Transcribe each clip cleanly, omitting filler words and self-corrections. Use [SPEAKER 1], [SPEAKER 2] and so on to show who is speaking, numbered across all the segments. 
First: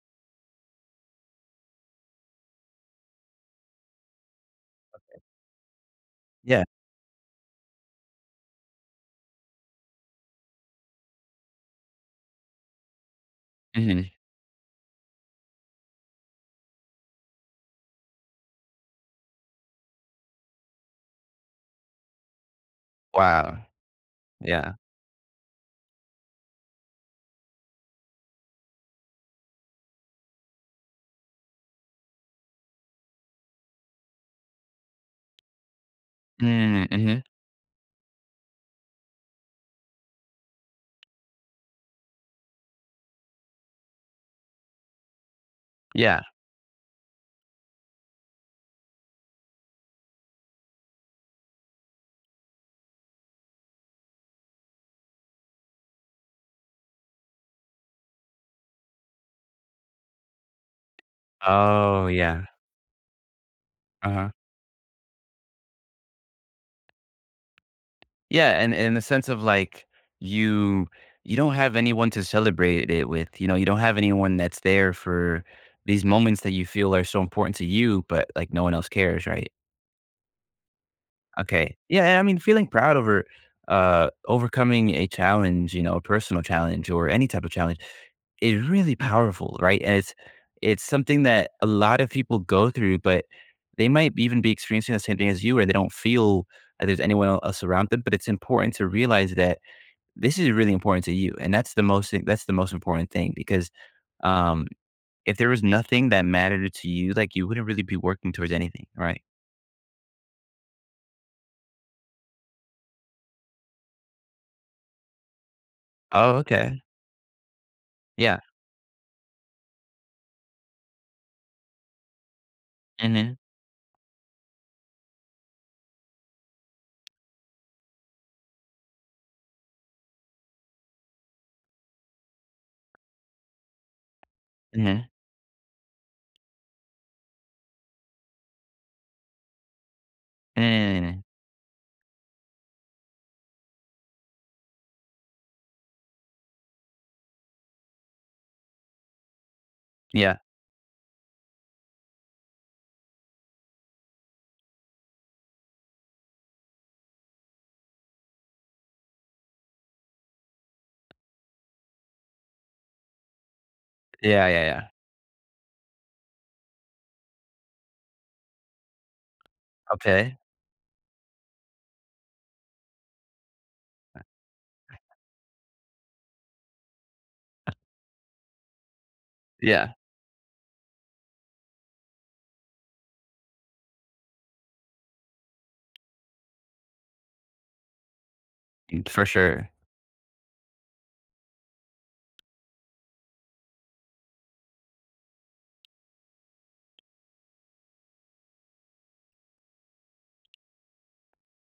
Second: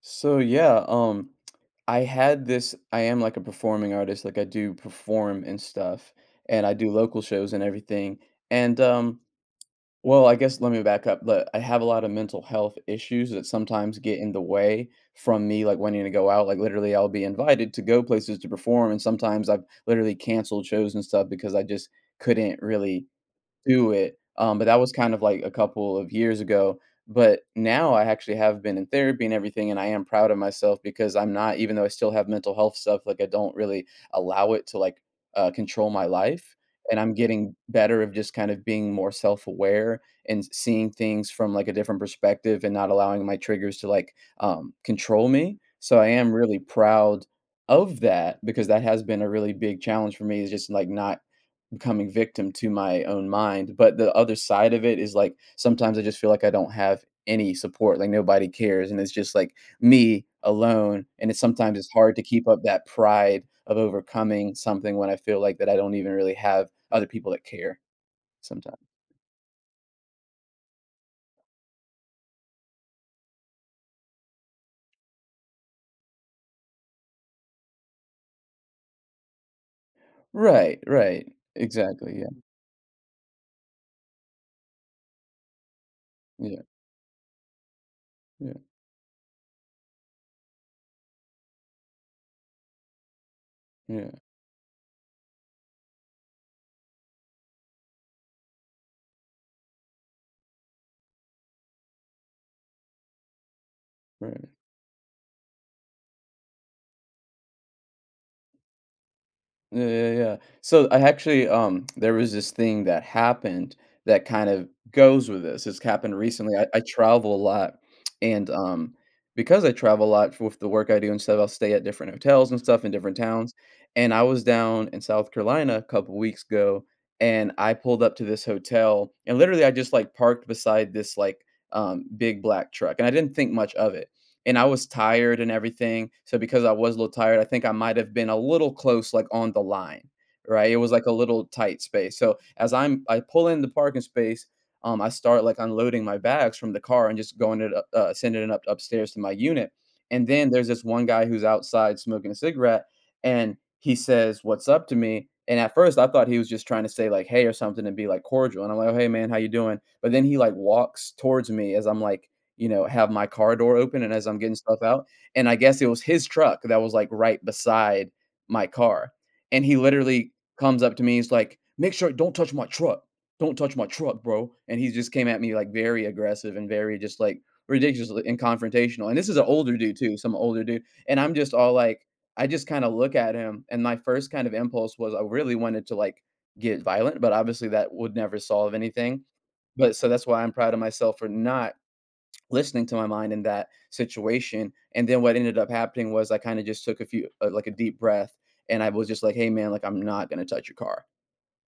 [SPEAKER 1] So I had this I am like a performing artist, like I do perform and stuff
[SPEAKER 2] Yeah.
[SPEAKER 1] and I do local shows and everything. And Well, I guess let me back up. But I have a lot of mental health issues that sometimes
[SPEAKER 2] Mhm.
[SPEAKER 1] get in the way from me like wanting to go out. Like literally I'll be invited to go places to perform, and sometimes I've literally canceled shows and stuff because I just couldn't really
[SPEAKER 2] Wow.
[SPEAKER 1] do it, but
[SPEAKER 2] Yeah.
[SPEAKER 1] that was kind of like a couple of years ago. But now I actually have been in therapy and everything, and I am proud of myself because I'm not, even though I still have mental health stuff, like I don't really allow it to control my life.
[SPEAKER 2] Mm,
[SPEAKER 1] And I'm
[SPEAKER 2] mhm.
[SPEAKER 1] getting better of just kind of being more self aware and seeing things from like a different perspective and not allowing my triggers to control me. So I
[SPEAKER 2] Yeah.
[SPEAKER 1] am really proud of that because that has been a really big challenge for me is just like not becoming victim to my own mind. But the other side of it is like sometimes I just feel like I don't have any support, like nobody cares, and it's just like me alone. And it's sometimes it's
[SPEAKER 2] Oh,
[SPEAKER 1] hard to
[SPEAKER 2] yeah.
[SPEAKER 1] keep up that pride of
[SPEAKER 2] Uh-huh.
[SPEAKER 1] overcoming something when I feel like that I don't even really have other people that care
[SPEAKER 2] Yeah, and
[SPEAKER 1] sometimes.
[SPEAKER 2] and in the sense of, like, you you don't have anyone to celebrate it with, you know, you don't have anyone that's there for these moments that you feel are so important to you, but, like, no one else cares, right?
[SPEAKER 1] Right, right.
[SPEAKER 2] Okay. Yeah,
[SPEAKER 1] Exactly.
[SPEAKER 2] and I mean,
[SPEAKER 1] Yeah.
[SPEAKER 2] feeling proud over, overcoming a challenge, you know, a personal
[SPEAKER 1] Yeah.
[SPEAKER 2] challenge or any type of challenge.
[SPEAKER 1] Yeah.
[SPEAKER 2] It's really powerful, right? And it's something that a lot of people go through, but they
[SPEAKER 1] Yeah.
[SPEAKER 2] might even be experiencing the same thing as you, where they don't feel that there's anyone else around them. But it's important to realize that this is really important to you, and that's the most important thing because
[SPEAKER 1] Right.
[SPEAKER 2] um, if there was nothing that mattered to you, like you wouldn't really be working towards anything, right?
[SPEAKER 1] Yeah, yeah, yeah. So I actually, there was this thing that happened that kind of goes with this. It's happened
[SPEAKER 2] Oh,
[SPEAKER 1] recently. I,
[SPEAKER 2] okay,
[SPEAKER 1] I travel a lot,
[SPEAKER 2] yeah,
[SPEAKER 1] and because I travel a lot with the work I do and stuff, I'll stay at different hotels and stuff in different
[SPEAKER 2] mm-hmm.
[SPEAKER 1] towns. And I was down in South Carolina a couple weeks ago, and I pulled up to this hotel, and literally I just like parked beside this like big black truck, and I didn't think much of it and I was
[SPEAKER 2] Mm-hmm.
[SPEAKER 1] tired and everything. So because I was a little tired, I think I might have been a little close, like on the line, right? It was like a
[SPEAKER 2] mm
[SPEAKER 1] little tight space. So I pull in the parking space, I start like unloading my bags from the car and just sending it up upstairs to my unit. And
[SPEAKER 2] yeah,
[SPEAKER 1] then there's this one guy who's outside smoking a cigarette, and he says, "What's up?" to me. And at first, I thought he was just trying to say like "Hey" or something and be like cordial. And I'm like, "Oh, hey man, how you doing?" But then he like walks towards me as I'm like, you know, have my car door open and as I'm
[SPEAKER 2] yeah,
[SPEAKER 1] getting
[SPEAKER 2] yeah, yeah.
[SPEAKER 1] stuff out, and I guess it was his truck that was, like, right beside my car, and he literally
[SPEAKER 2] Okay,
[SPEAKER 1] comes up to me, he's like, "Make sure don't touch my truck. Don't touch my truck, bro," and he just came at me, like, very aggressive and very just, like, ridiculously and confrontational, and this is an older
[SPEAKER 2] yeah.
[SPEAKER 1] dude too, some older dude, and I'm just all like I just kinda look at him, and my first kind of impulse was I really wanted to, like, get violent, but obviously that would never solve
[SPEAKER 2] Mm,
[SPEAKER 1] anything,
[SPEAKER 2] for sure,
[SPEAKER 1] but so that's why I'm proud of myself for not listening to my mind in that situation. And then what ended up happening was I kind of just took like a deep breath, and I was just like, "Hey, man, like I'm not gonna touch your car."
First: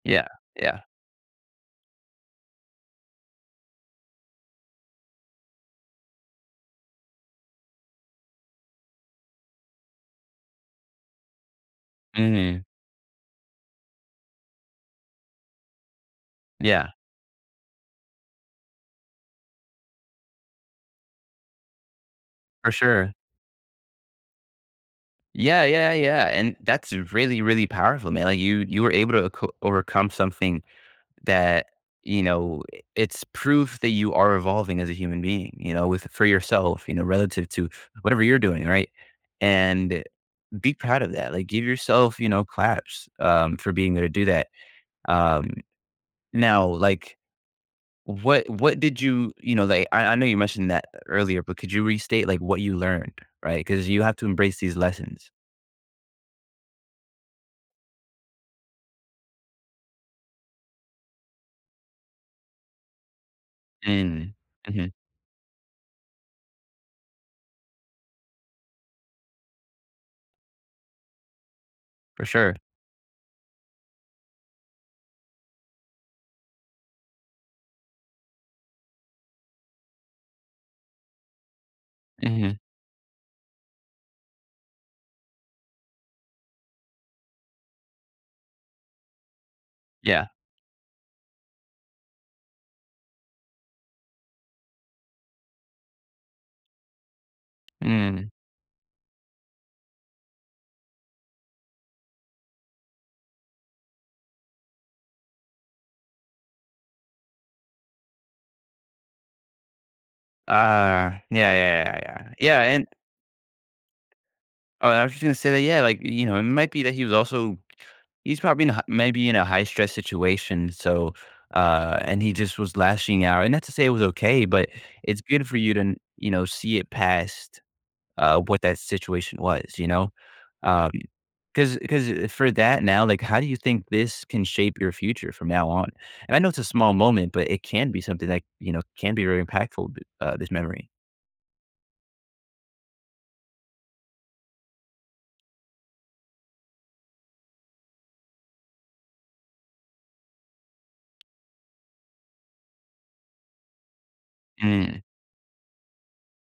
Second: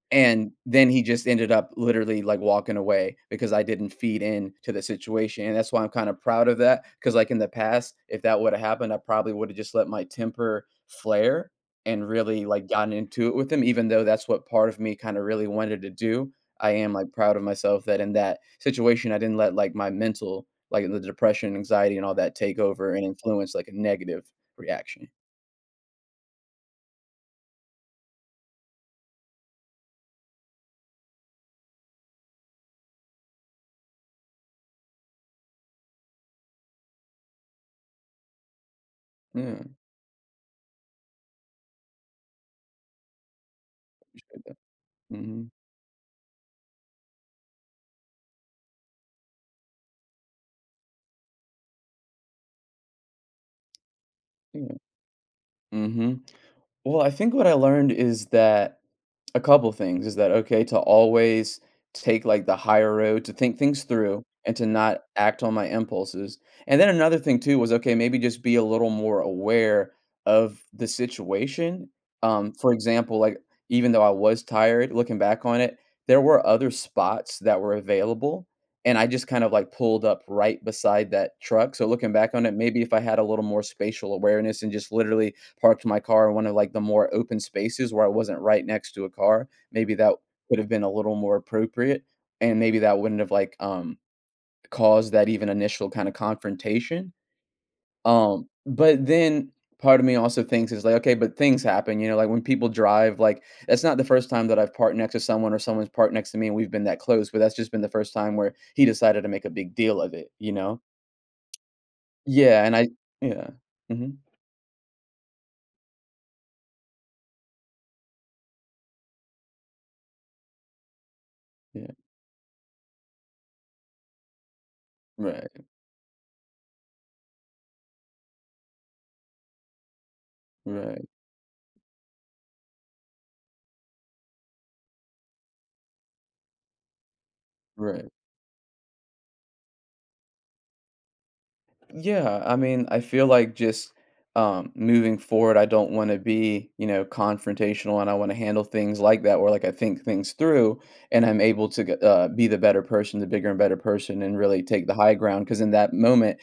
[SPEAKER 2] yeah,
[SPEAKER 1] And
[SPEAKER 2] yeah,
[SPEAKER 1] then he just ended up literally, like, walking away because I didn't feed in to the situation, and that's why I'm kinda proud of that because, like, in the past, if that would've happened, I probably would've just let my temper flare and really,
[SPEAKER 2] mm-hmm.
[SPEAKER 1] like, gotten into it with him, even though that's what part of me kinda really wanted to do. I
[SPEAKER 2] Yeah.
[SPEAKER 1] am, like, proud of myself that in that situation, I didn't let, like, my mental like, the depression, anxiety, and all that take
[SPEAKER 2] For
[SPEAKER 1] over and
[SPEAKER 2] sure.
[SPEAKER 1] influence, like, a negative reaction.
[SPEAKER 2] Yeah, yeah, yeah, and that's really, really powerful, man, like, you were able to co overcome something that, you know, it's proof that you are evolving as a human being, you know, with for yourself, you know, relative to whatever you're doing, right?
[SPEAKER 1] Yeah,
[SPEAKER 2] And be proud of that, like, give yourself, you know, claps, for being able to do
[SPEAKER 1] appreciate
[SPEAKER 2] that.
[SPEAKER 1] that. Mhm.
[SPEAKER 2] Um, Now, like, what did you I know you mentioned that earlier, but could you restate, like, what you learned, right? Because you have to embrace these
[SPEAKER 1] Yeah.
[SPEAKER 2] lessons.
[SPEAKER 1] Mhm. Well, I think what I learned is that a couple things is that, okay, to always take like the higher road, to think things through
[SPEAKER 2] Mm.
[SPEAKER 1] and to
[SPEAKER 2] Mhm.
[SPEAKER 1] not act on my impulses. And then another thing too was, okay, maybe just be a little more aware of the situation.
[SPEAKER 2] For sure.
[SPEAKER 1] For example, like even though I was tired, looking back on it, there were other spots that were available. And I just kind of like pulled up right beside that truck. So looking back on it,
[SPEAKER 2] Mhm.
[SPEAKER 1] maybe if I had a little more spatial awareness and just literally parked my car in one of, like, the more open spaces where I wasn't right next to a car, maybe that
[SPEAKER 2] Yeah.
[SPEAKER 1] would have been a little more appropriate, and maybe that wouldn't have caused that even initial kinda confrontation,
[SPEAKER 2] Mm.
[SPEAKER 1] but then part of me also thinks is like, "Okay, but things happen," you know, like, when people drive, like, that's not the first time that I've parked next to someone or someone's parked next to me and we've been that close, but that's just been the first time where he decided to make a big deal of it, you know?
[SPEAKER 2] Ah, yeah, yeah, yeah, yeah. Yeah,
[SPEAKER 1] Yeah, and
[SPEAKER 2] and
[SPEAKER 1] I Yeah. Mhm.
[SPEAKER 2] oh, I was just gonna say that, yeah, like, you know, it might be that he was also he's probably in a hi maybe in a high stress situation, so,
[SPEAKER 1] Yeah.
[SPEAKER 2] and he just was lashing out, and not to say it was okay, but it's good for
[SPEAKER 1] Right.
[SPEAKER 2] you to, you know, see it past what that situation was, you know? Um,
[SPEAKER 1] Right.
[SPEAKER 2] cause, cause for that now, like, how do you think this can shape your future from now on? And I know it's a small moment, but it can be
[SPEAKER 1] Right.
[SPEAKER 2] something that, you know, can be very impactful, this memory.
[SPEAKER 1] Yeah, I mean, I feel like just moving forward, I don't want to be, you know, confrontational, and I want to handle things like that, where like I think things through, and I'm able to be the better person, the bigger and better person, and really take the
[SPEAKER 2] Mm,
[SPEAKER 1] high ground. Because in that moment,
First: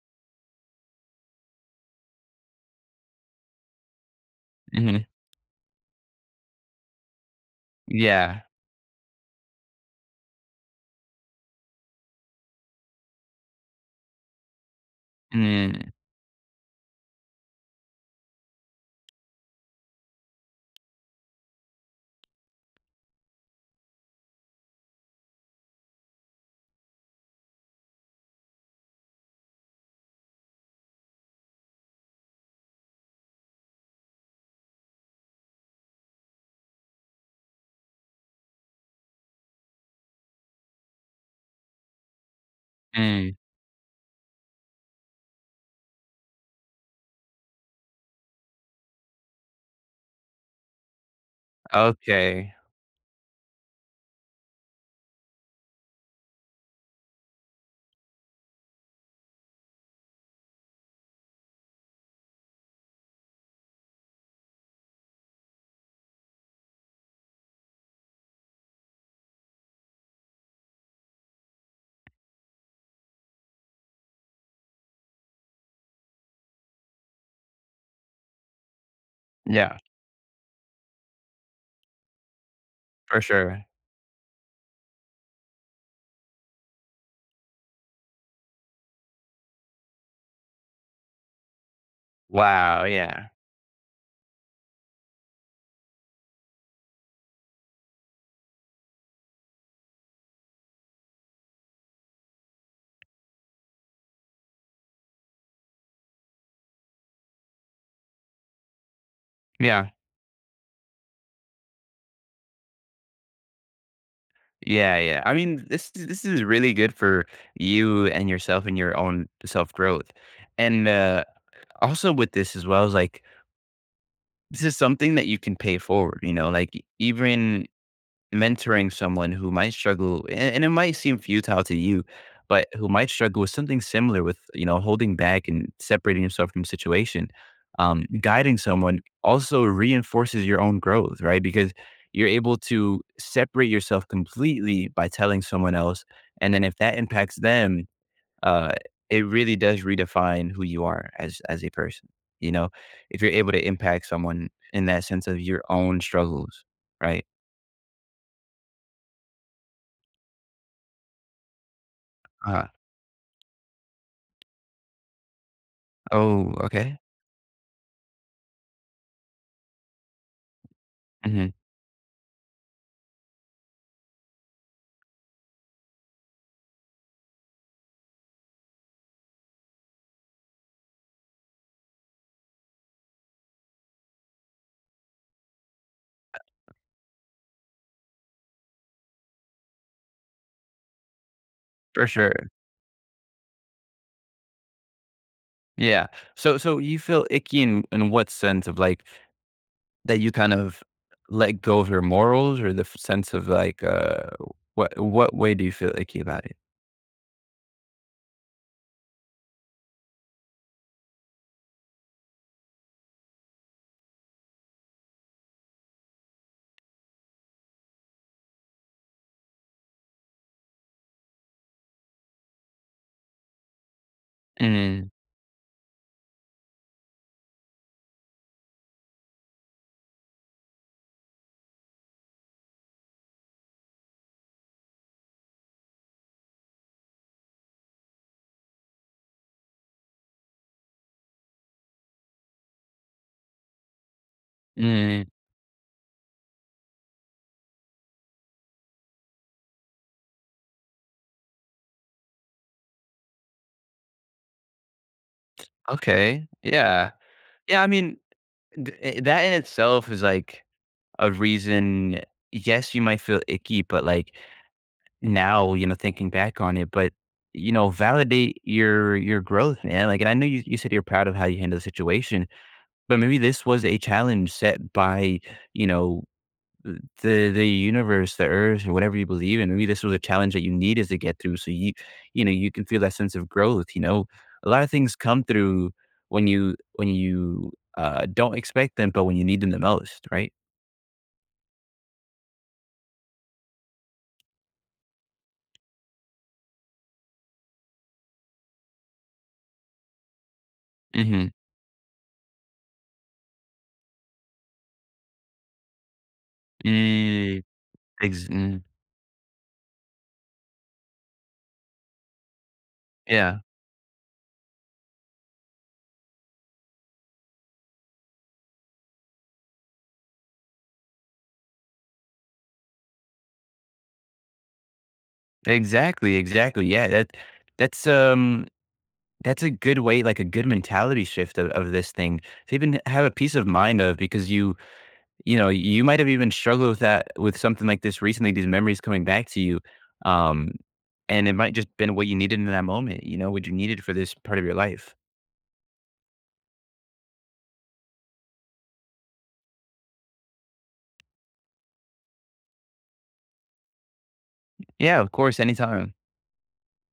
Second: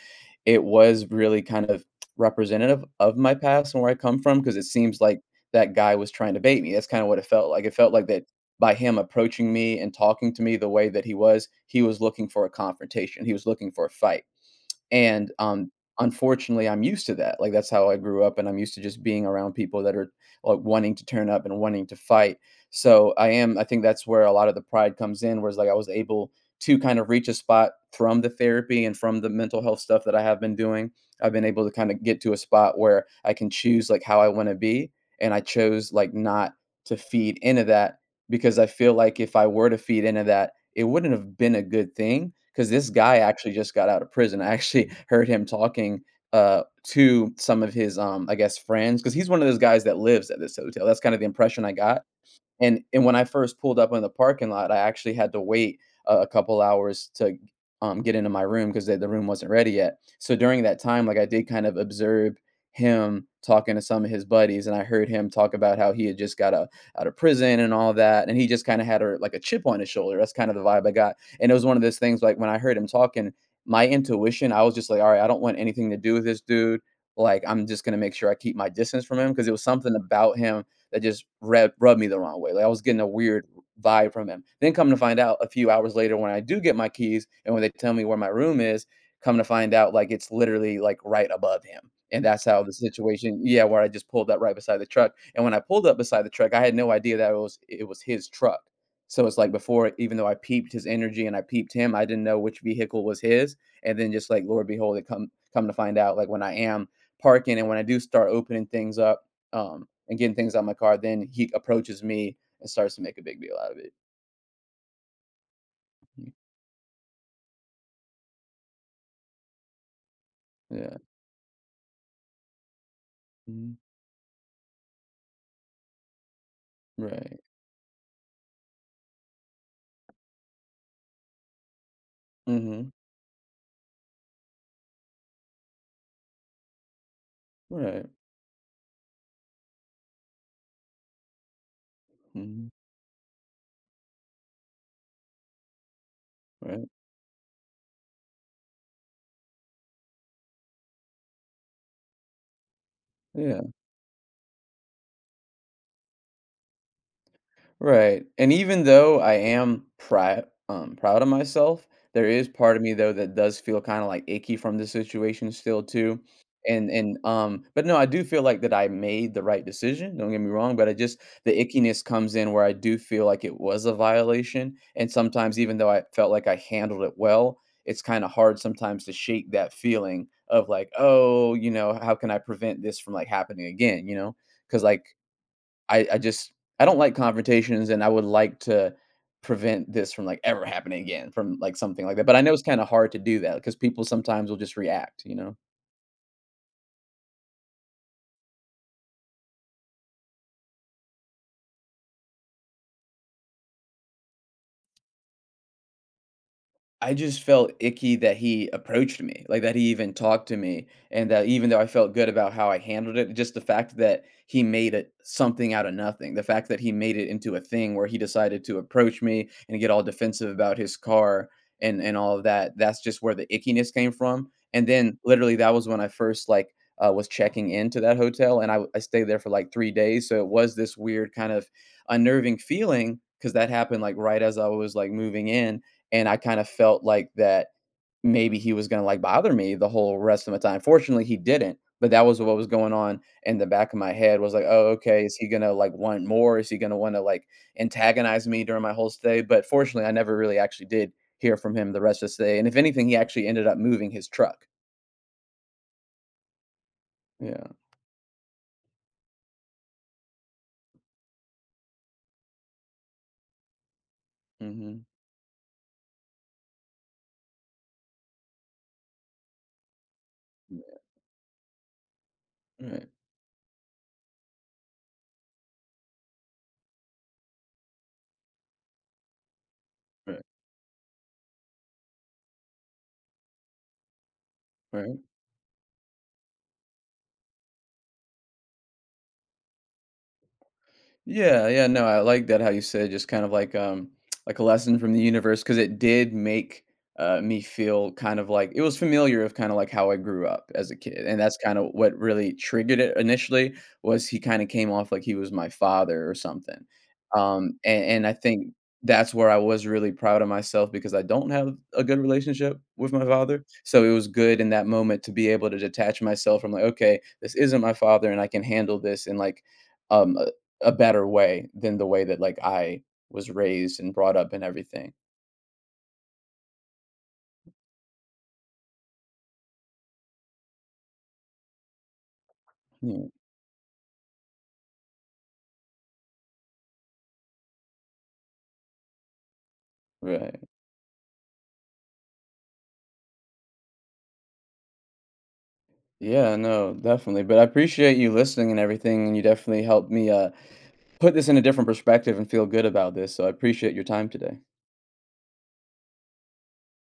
[SPEAKER 1] it was really kind of representative of my past and where I come from. Because it seems
[SPEAKER 2] mhm.
[SPEAKER 1] like that guy was trying to bait me. That's kind of what it felt like. It felt like that
[SPEAKER 2] Yeah.
[SPEAKER 1] by him approaching me and talking to me the way that he was looking for a confrontation. He was looking for a fight and
[SPEAKER 2] Mm,
[SPEAKER 1] unfortunately, I'm used to that, like, that's how I grew up, and I'm used to just being around people that are, like, wanting to turn up and wanting to fight. So, I am I think that's where a lot of the pride comes in, whereas, like, I was able to kind of reach a spot from the therapy and from the mental health stuff that I have been doing. I've been able to kinda get to a spot where I can choose, like, how I wanna be, and I chose, like, not to feed into that because I feel like if I were to feed into that, it wouldn't have been a good thing because this guy
[SPEAKER 2] mm.
[SPEAKER 1] actually just got out of prison. I actually heard him talking, to some of his I guess, friends because he's one of those guys that lives at this hotel. That's kind of the impression I got,
[SPEAKER 2] Okay.
[SPEAKER 1] and when I first pulled up in the parking lot, I actually had to wait a couple hours to, get into my room because the room wasn't ready yet. So during that time, like, I did kind of observe him talking to some of his buddies, and I heard him talk about how he had just got out of prison and all that, and he just kinda had a like, a chip on his shoulder. That's kind of the vibe I got. And it was one of those things, like, when I heard him talking, my intuition, I was just like, "Alright, I don't want anything to do with this dude." Like, I'm just gonna make sure I keep my distance from him because it was
[SPEAKER 2] Yeah,
[SPEAKER 1] something about him that just rubbed me the wrong way. Like I was getting a
[SPEAKER 2] for
[SPEAKER 1] weird
[SPEAKER 2] sure.
[SPEAKER 1] vibe from him. Then come to find out a few hours later when I do get my keys and when they tell me where my room is, come to find out like it's literally like right above him. And that's how the
[SPEAKER 2] Wow. Yeah.
[SPEAKER 1] situation, yeah, where I just pulled up right beside the truck. And when I pulled up beside the truck, I had no idea that it was his truck. So it's like before, even though I peeped his energy and I peeped him, I didn't know which vehicle was his. And then just like Lord behold, it come to find out, like when I am parking and when I do start opening things up,
[SPEAKER 2] Yeah.
[SPEAKER 1] and getting things out my car, then he approaches me and starts to make a big deal out of it.
[SPEAKER 2] Yeah. Yeah. I mean, this
[SPEAKER 1] Mm,
[SPEAKER 2] is really good for you and yourself and your own self growth. And,
[SPEAKER 1] Yeah.
[SPEAKER 2] also with this as well is like,
[SPEAKER 1] Mhm.
[SPEAKER 2] this is something that you can pay forward, you know, like
[SPEAKER 1] Right.
[SPEAKER 2] even mentoring someone who might struggle, and it might seem futile to you, but who
[SPEAKER 1] Mhm.
[SPEAKER 2] might struggle with something similar with, you know, holding back and separating yourself from situation.
[SPEAKER 1] Right.
[SPEAKER 2] Guiding someone also reinforces your own growth, right? Because you're able
[SPEAKER 1] Mhm.
[SPEAKER 2] to separate yourself completely by telling someone else. And then if
[SPEAKER 1] Right.
[SPEAKER 2] that impacts them, uh, it really does redefine who you are as a person. You know, if you're able to
[SPEAKER 1] Yeah.
[SPEAKER 2] impact someone in that sense of your own struggles, right?
[SPEAKER 1] Right. And even though I am proud proud of myself, there is
[SPEAKER 2] Uh,
[SPEAKER 1] part of me though that does feel kind of like icky from the situation still too.
[SPEAKER 2] oh, okay,
[SPEAKER 1] And but no, I do feel like that I made the right decision, don't get me wrong, but I just, the
[SPEAKER 2] hmm,
[SPEAKER 1] ickiness comes in where I do feel like it was a violation. And sometimes, even though I felt like I handled it well, it's kind of hard sometimes to shake that feeling of like, oh, you know, how can I prevent this from like happening again, you know? Cuz like I just, I don't like confrontations, and I would like to prevent this from, like, ever happening again, from, like, something
[SPEAKER 2] for
[SPEAKER 1] like that. But I
[SPEAKER 2] sure,
[SPEAKER 1] know it's kinda hard to do that because people sometimes will just react, you know?
[SPEAKER 2] yeah. So you feel icky in what sense of, like, that you kind of let go of your morals, or the sense of, like, what way do you feel icky about it?
[SPEAKER 1] I just felt icky that he approached me, like, that he even talked to me, and that even though I felt good about how I handled it, just the fact that he made it something out of nothing, the fact that he made it into a thing where he decided to approach me and get all defensive about his car and all of that, that's just where the ickiness came from. And
[SPEAKER 2] Mm,
[SPEAKER 1] then literally that was when I first, like, was checking into that hotel, and I stayed there for, like, 3 days, so it was this weird kind of unnerving feeling because that happened, like, right as I was, like, moving in, and I kinda felt like that maybe he was gonna, like, bother me the whole rest of my time. Fortunately, he didn't, but that was what was going on in the back of my head was like, "Oh,
[SPEAKER 2] mm,
[SPEAKER 1] okay, is he gonna, like, want more? Is he gonna wanna, like, antagonize me during my whole stay?" But fortunately, I never really actually did hear from him the rest of the stay, and if anything, he actually ended up moving his truck.
[SPEAKER 2] okay, yeah,
[SPEAKER 1] Yeah.
[SPEAKER 2] yeah. I mean, that in itself is like a reason. Yes, you might feel icky, but, like,
[SPEAKER 1] Mhm.
[SPEAKER 2] now, you know, thinking back on it, but, you know, validate your growth, man. Like, and I know you, you said
[SPEAKER 1] Right.
[SPEAKER 2] you're proud of how you handled the situation,
[SPEAKER 1] Right.
[SPEAKER 2] but maybe this was a challenge set by, you know, the universe, the earth, or whatever you believe in. Maybe this was a
[SPEAKER 1] Right.
[SPEAKER 2] challenge that you needed to get through. So you know, you can feel that sense of growth, you know. A lot of things
[SPEAKER 1] Right.
[SPEAKER 2] come through when you don't expect them, but when you need them the most, right?
[SPEAKER 1] Yeah, yeah, no, I like that how you said, just kind of like, like a lesson from the universe, because it did make me feel kind of like it was familiar, of kind of like how I grew up as a kid. And
[SPEAKER 2] Mm-hmm.
[SPEAKER 1] that's kind of what really triggered it initially, was he kind of came off like he was my father or something. And I
[SPEAKER 2] Ex
[SPEAKER 1] think
[SPEAKER 2] mm,
[SPEAKER 1] that's where I was really proud of myself, because I don't have a good relationship with my
[SPEAKER 2] yeah.
[SPEAKER 1] father. So it was good in that moment to be able to detach myself from, like, okay, this isn't my father and I can handle this, and like, um, a better way than the way that, like, I was raised and brought up and everything.
[SPEAKER 2] Exactly, exactly, yeah, that's, um that's a good way, like, a good mentality shift of this thing to even have
[SPEAKER 1] Mm,
[SPEAKER 2] a peace of mind of because you know, you might have even struggled with that with something like this recently, these memories coming back to you,
[SPEAKER 1] right.
[SPEAKER 2] um, and it might just been what you needed in that moment, you know, what you needed for this part of your life.
[SPEAKER 1] Yeah, no, definitely, but I appreciate you listening and everything, and you definitely helped me, put this in a different perspective and feel good about this, so I appreciate your time today.
[SPEAKER 2] Yeah, of course, anytime.